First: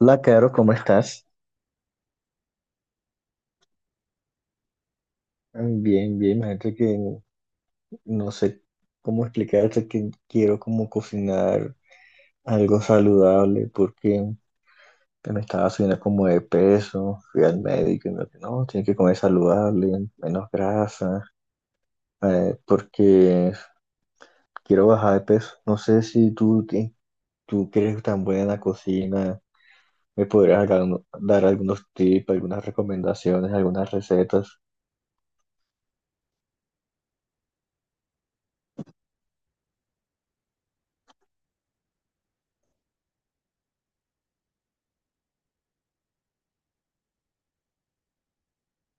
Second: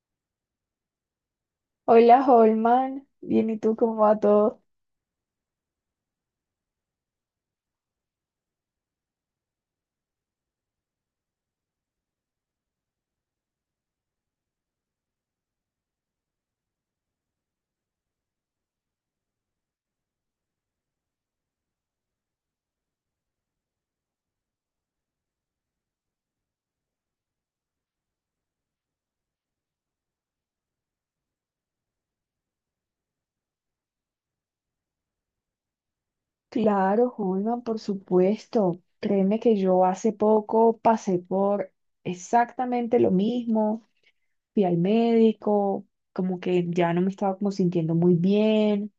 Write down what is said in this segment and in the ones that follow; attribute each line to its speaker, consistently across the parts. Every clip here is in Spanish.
Speaker 1: Hola, Caro, ¿cómo estás?
Speaker 2: Hola, Holman. Bien, ¿y tú cómo va todo?
Speaker 1: Bien, imagínate que no sé cómo explicarte que quiero como cocinar algo saludable porque me estaba subiendo como de peso. Fui al médico y me dijo, no, tienes que comer saludable, menos grasa, porque quiero bajar de peso. No sé si tú que eres tan buena en la cocina, me podrías dar algunos tips, algunas recomendaciones, algunas recetas.
Speaker 2: Claro, Holman, por supuesto. Créeme que yo hace poco pasé por exactamente lo mismo. Fui al médico, como que ya no me estaba como sintiendo muy bien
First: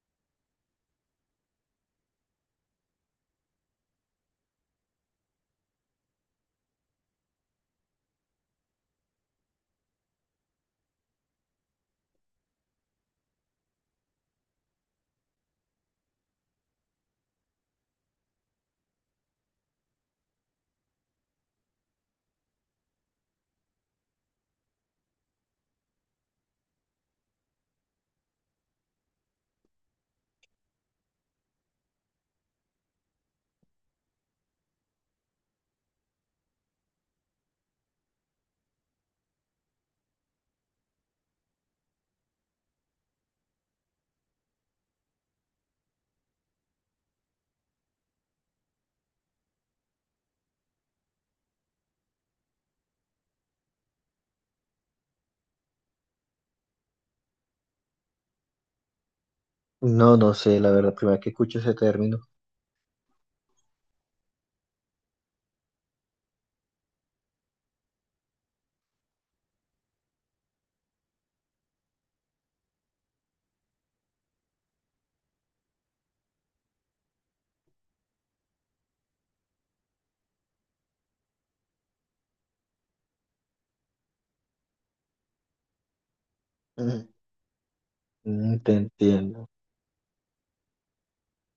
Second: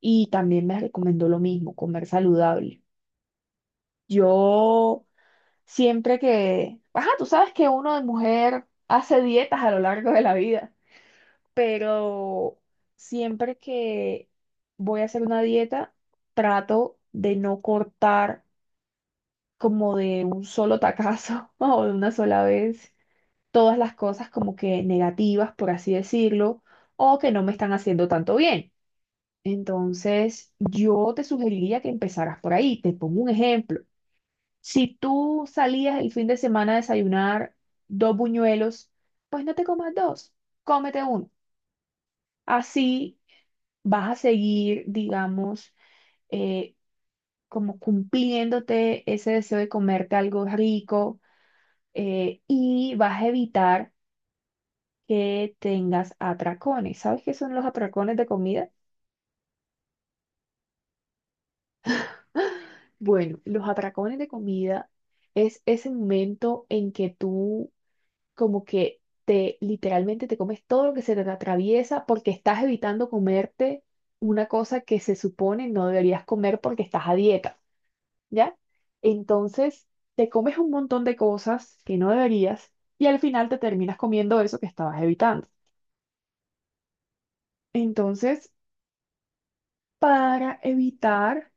Speaker 2: y también me recomendó lo mismo, comer saludable. Yo siempre que, ajá, tú sabes que uno de mujer hace dietas a lo largo de la vida, pero siempre que voy a hacer una dieta, trato de no cortar como de un solo tacazo o de una sola vez todas las cosas como que negativas, por así decirlo, o que no me están haciendo tanto bien. Entonces, yo te sugeriría que empezaras por ahí. Te pongo un ejemplo. Si tú salías el fin de semana a desayunar dos buñuelos, pues no te comas dos, cómete uno. Así vas a seguir, digamos, eh, como cumpliéndote ese deseo de comerte algo rico, y vas a evitar que tengas atracones. ¿Sabes qué son los atracones de comida?
Speaker 1: No, no sé, la verdad, primera vez que escucho ese término.
Speaker 2: Bueno, los atracones de comida es ese momento en que tú como que te literalmente te comes todo lo que se te atraviesa porque estás evitando comerte una cosa que se supone no deberías comer porque estás a dieta. ¿Ya? Entonces, te comes un montón de cosas que no deberías y al final te terminas comiendo eso que estabas evitando. Entonces,
Speaker 1: Mm, te entiendo.
Speaker 2: para evitar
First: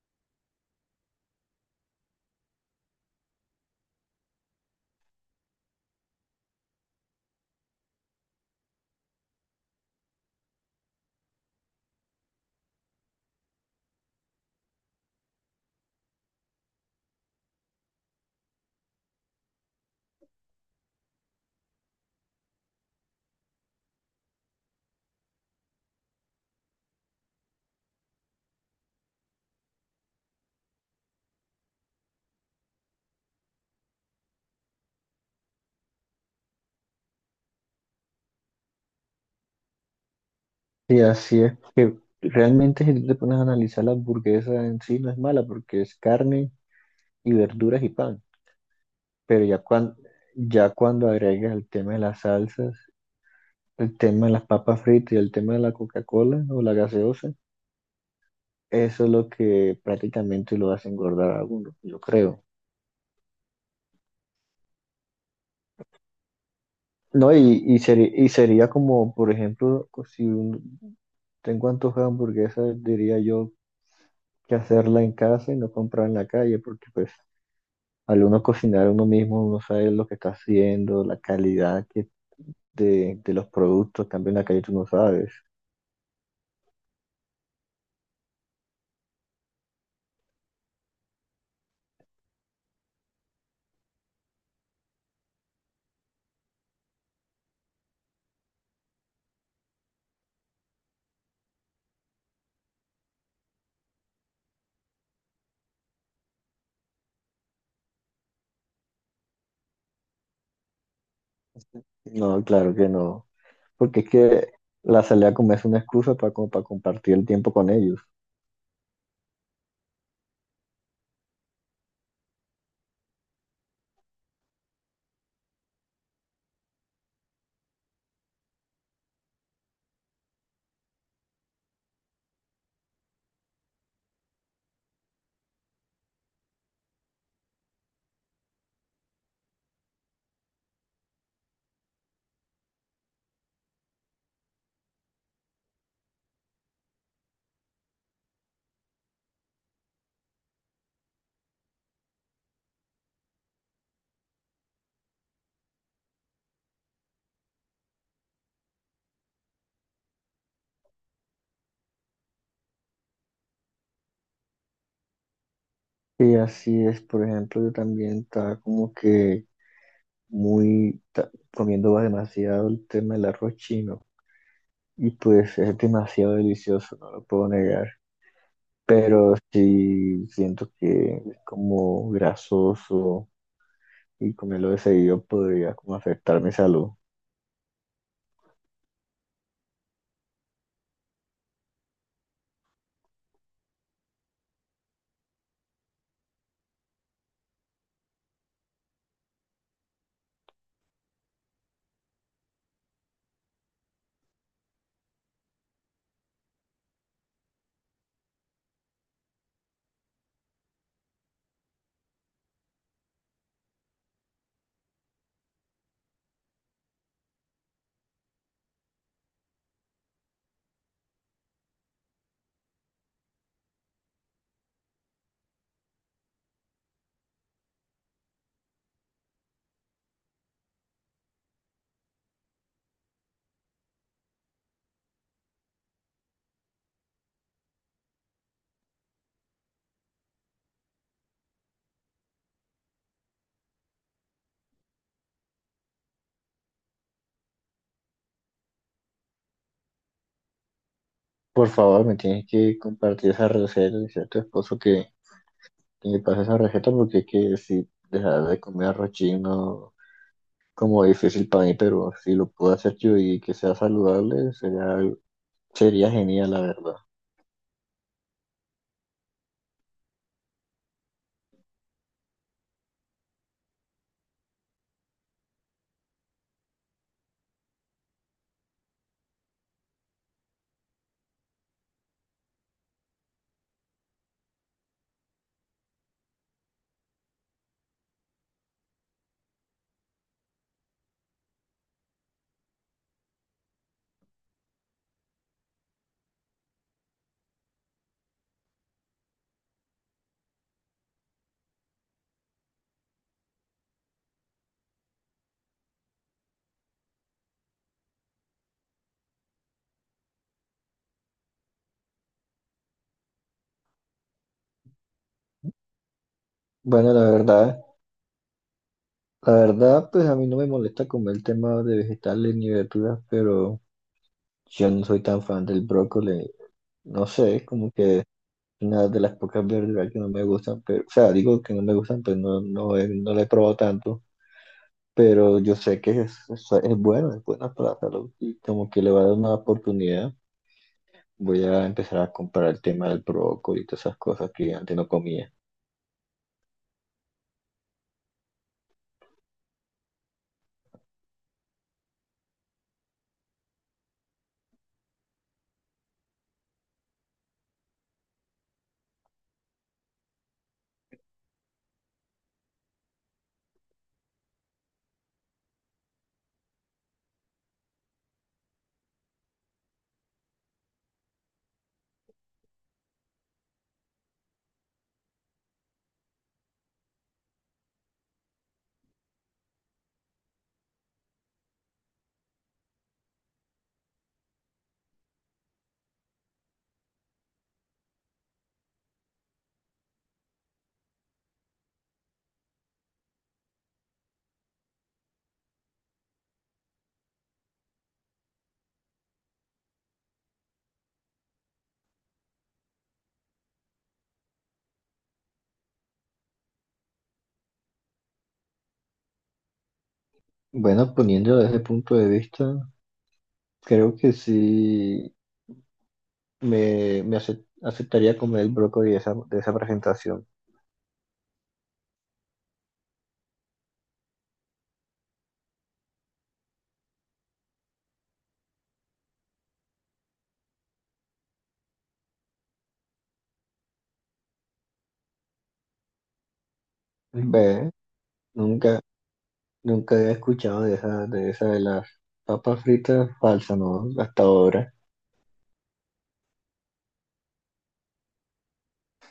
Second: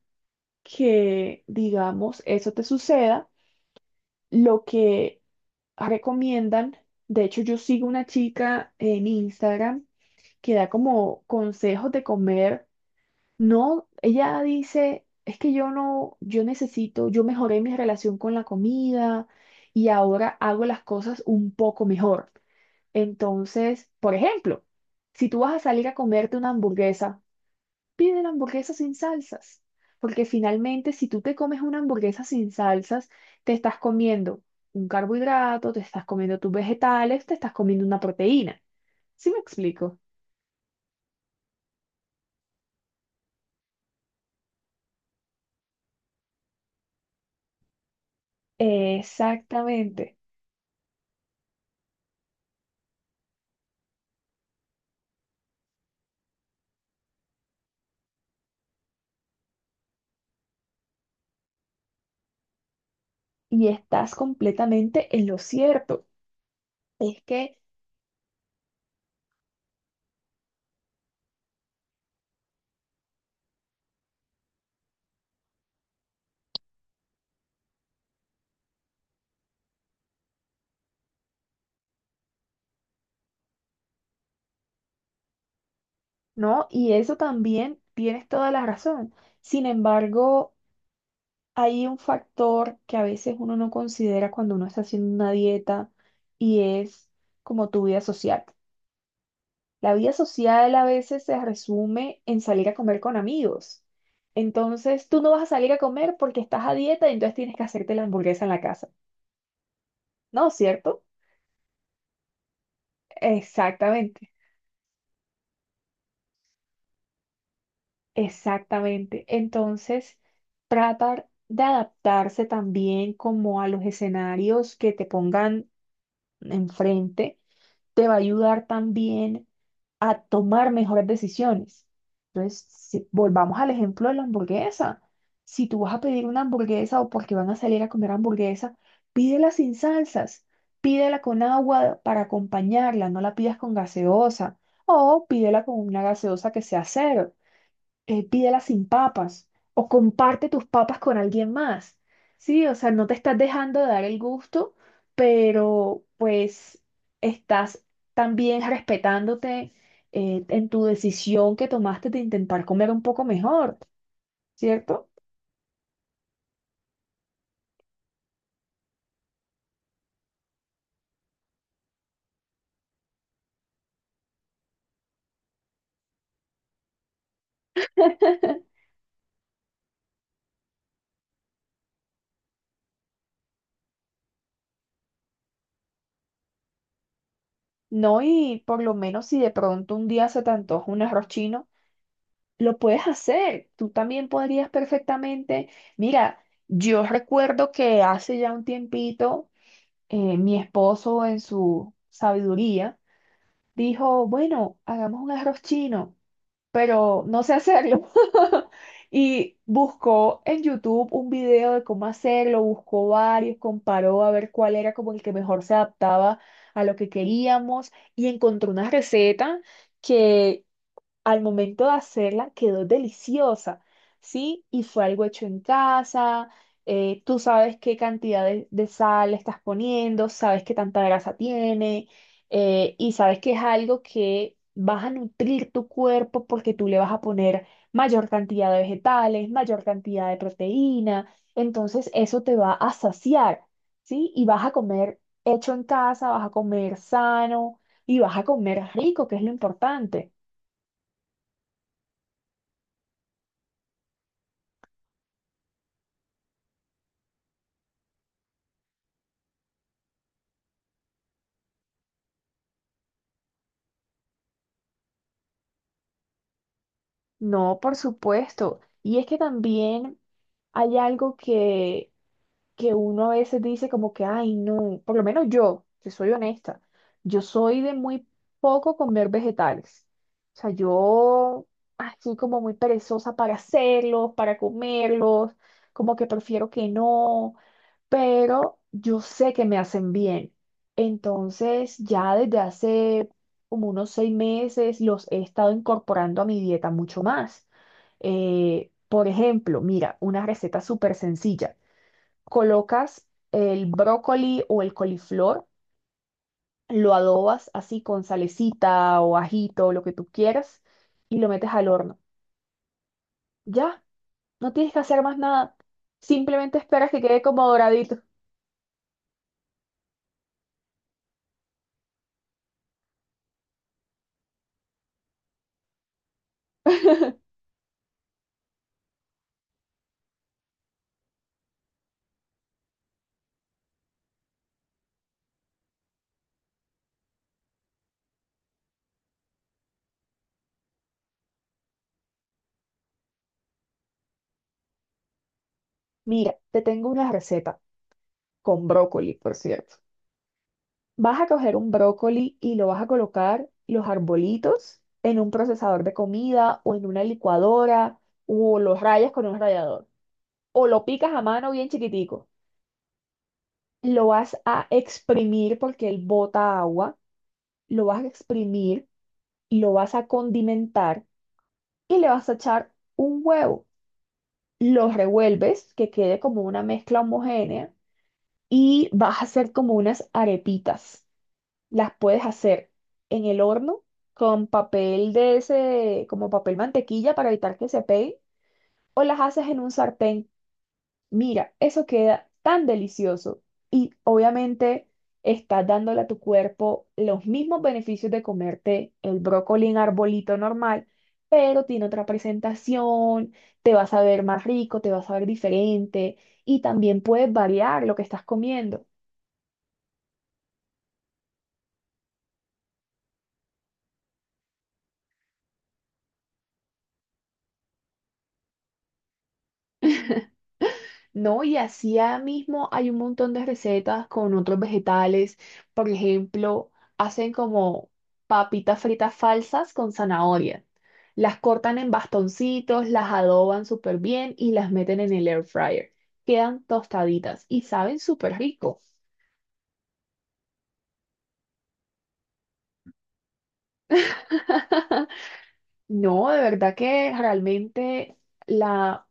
Speaker 2: que, digamos, eso te suceda, lo que recomiendan, de hecho, yo sigo una chica en Instagram que da como consejos de comer. No, ella dice, es que yo no, yo necesito, yo mejoré mi relación con la comida y ahora hago las cosas un poco mejor. Entonces, por ejemplo, si tú vas a salir a comerte una hamburguesa, pide la hamburguesa sin salsas, porque finalmente si tú te comes una hamburguesa sin salsas, te estás comiendo un carbohidrato, te estás comiendo tus vegetales, te estás comiendo una proteína. ¿Sí me explico?
Speaker 1: Y así es. Que realmente si tú te pones a analizar la hamburguesa en sí no es mala porque es carne y verduras y pan. Pero ya
Speaker 2: Exactamente.
Speaker 1: cuando agregas el tema de las salsas, el tema de las papas fritas y el tema de la Coca-Cola o la gaseosa, eso es lo que prácticamente lo hace engordar a uno, yo creo.
Speaker 2: Y estás completamente en lo cierto. Es
Speaker 1: No,
Speaker 2: que,
Speaker 1: y sería como, por ejemplo, co- si un- tengo antojo de hamburguesa, diría yo que hacerla en casa y no comprar en la calle, porque pues al uno cocinar uno mismo, uno sabe lo que está haciendo, la calidad que de los productos. En cambio en la calle tú no sabes.
Speaker 2: ¿no? Y eso también tienes toda la razón. Sin embargo, hay un factor que a veces uno no considera cuando uno está haciendo una dieta y es como tu vida social. La vida social a veces se resume en salir a comer con amigos. Entonces, tú no vas a salir a comer porque estás a dieta y entonces tienes que hacerte la hamburguesa en la casa. ¿No? ¿Cierto?
Speaker 1: No, claro que no. Porque es
Speaker 2: Exactamente.
Speaker 1: que la salida a comer es una excusa para, como para compartir el tiempo con ellos.
Speaker 2: Exactamente. Entonces, tratar de adaptarse también como a los escenarios que te pongan enfrente, te va a ayudar también a tomar mejores decisiones. Entonces, volvamos al ejemplo de la hamburguesa. Si tú vas a pedir una hamburguesa o porque van a salir a comer hamburguesa, pídela sin salsas, pídela con agua para acompañarla, no la pidas con gaseosa o pídela con una gaseosa que sea cero, pídelas sin papas o comparte tus papas con alguien más. Sí, o sea, no te estás dejando de dar el gusto, pero pues estás también respetándote, en tu decisión que tomaste de intentar comer un poco mejor, ¿cierto?
Speaker 1: Y así es, por ejemplo, yo también estaba como que comiendo demasiado el tema del arroz chino. Y pues es demasiado delicioso, no lo puedo negar. Pero sí siento que es como grasoso y comerlo de seguido podría como afectar mi salud.
Speaker 2: No, y por lo menos si de pronto un día se te antoja un arroz chino, lo puedes hacer. Tú también podrías perfectamente. Mira, yo recuerdo que hace ya un tiempito, mi esposo en su sabiduría dijo, bueno, hagamos un arroz chino, pero no sé hacerlo. Y buscó en YouTube un video de cómo hacerlo, buscó varios, comparó a ver cuál era como el que mejor se adaptaba a lo que queríamos y encontró una receta que al momento de hacerla quedó deliciosa, ¿sí? Y fue algo hecho en casa, tú sabes qué cantidad de sal le estás poniendo, sabes qué tanta grasa tiene, y sabes que es algo que vas a nutrir tu cuerpo porque tú le vas a poner mayor cantidad de vegetales, mayor cantidad de proteína, entonces eso te va a saciar, ¿sí? Y vas a comer hecho en casa, vas a comer sano y vas a comer rico, que es lo importante.
Speaker 1: Por favor, me tienes que compartir esa receta, decir a tu esposo que me pase esa receta, porque es que si dejar de comer arroz chino como difícil para mí, pero si lo puedo hacer yo y que sea saludable, sería genial, la verdad.
Speaker 2: No, por supuesto. Y es que también hay algo que uno a veces dice como que, ay, no, por lo menos yo, que soy honesta, yo soy de muy poco comer vegetales. O sea, yo así como muy perezosa para hacerlos, para comerlos, como que prefiero que no, pero yo sé que me hacen bien. Entonces, ya desde hace como unos 6 meses los he estado incorporando a mi dieta mucho más. Por ejemplo, mira, una receta súper sencilla. Colocas el brócoli o el coliflor, lo adobas así con salecita o ajito, lo que tú quieras, y lo metes al horno. Ya, no tienes que hacer más nada. Simplemente esperas
Speaker 1: Bueno,
Speaker 2: que
Speaker 1: la
Speaker 2: quede como
Speaker 1: verdad,
Speaker 2: doradito.
Speaker 1: la verdad, pues a mí no me molesta comer el tema de vegetales ni verduras, pero yo no soy tan fan del brócoli. No sé, como que una de las pocas verduras que no me gustan, pero, o sea, digo que no me gustan, pero no la he probado tanto, pero yo sé que es bueno, es buena para la salud, y como que le va a dar una oportunidad. Voy a empezar a comprar el tema del brócoli y todas esas cosas que antes no comía.
Speaker 2: Mira, te tengo una receta con brócoli, por cierto. Vas a coger un brócoli y lo vas a colocar los arbolitos en un procesador de comida o en una licuadora o los rayas con un rallador, o lo picas a mano bien chiquitico, lo vas a exprimir porque él bota agua, lo vas a exprimir, lo vas a condimentar y le vas a echar un huevo. Lo revuelves, que quede como una mezcla homogénea y vas a hacer como unas arepitas. Las puedes hacer en el horno con papel de ese, como papel mantequilla para evitar que se pegue, o las haces en un sartén. Mira, eso queda tan delicioso y obviamente estás dándole a tu cuerpo los mismos beneficios de comerte el brócoli en arbolito normal, pero tiene otra presentación, te vas a ver más rico, te vas a ver diferente y también puedes variar lo que estás comiendo.
Speaker 1: Bueno, poniéndolo desde ese punto de vista, creo que sí aceptaría comer el brócoli de de esa presentación.
Speaker 2: No, y así ya mismo hay un montón de recetas con otros vegetales. Por ejemplo, hacen como papitas fritas falsas con zanahoria. Las cortan en bastoncitos, las adoban súper bien y las meten en el air fryer. Quedan tostaditas y
Speaker 1: Ve,
Speaker 2: saben súper
Speaker 1: nunca
Speaker 2: rico.
Speaker 1: nunca había escuchado de de esa de las papas fritas falsas, ¿no? Hasta ahora.
Speaker 2: No, de verdad que realmente la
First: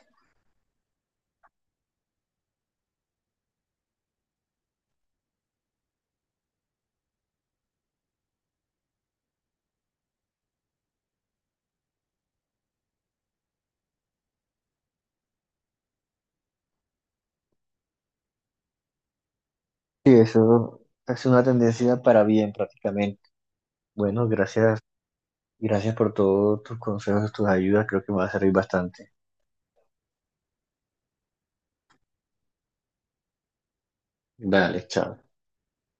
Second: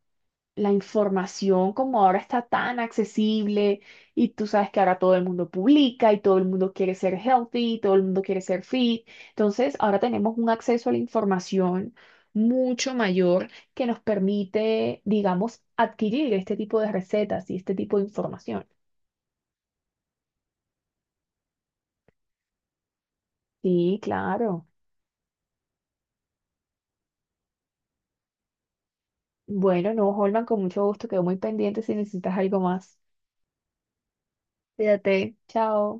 Speaker 2: la información como ahora está tan accesible y tú sabes que ahora todo el mundo publica y todo el mundo quiere ser healthy y todo el mundo quiere ser fit. Entonces, ahora tenemos un acceso a la información mucho mayor que nos permite, digamos, adquirir este tipo de recetas y este tipo de información.
Speaker 1: Sí, eso es una tendencia para bien prácticamente.
Speaker 2: Sí,
Speaker 1: Bueno,
Speaker 2: claro.
Speaker 1: gracias por todos tus consejos, tus ayudas, creo que me va a servir bastante.
Speaker 2: Bueno, no, Holman, con mucho gusto, quedo muy pendiente si necesitas algo más.
Speaker 1: Dale, chao.
Speaker 2: Cuídate, chao.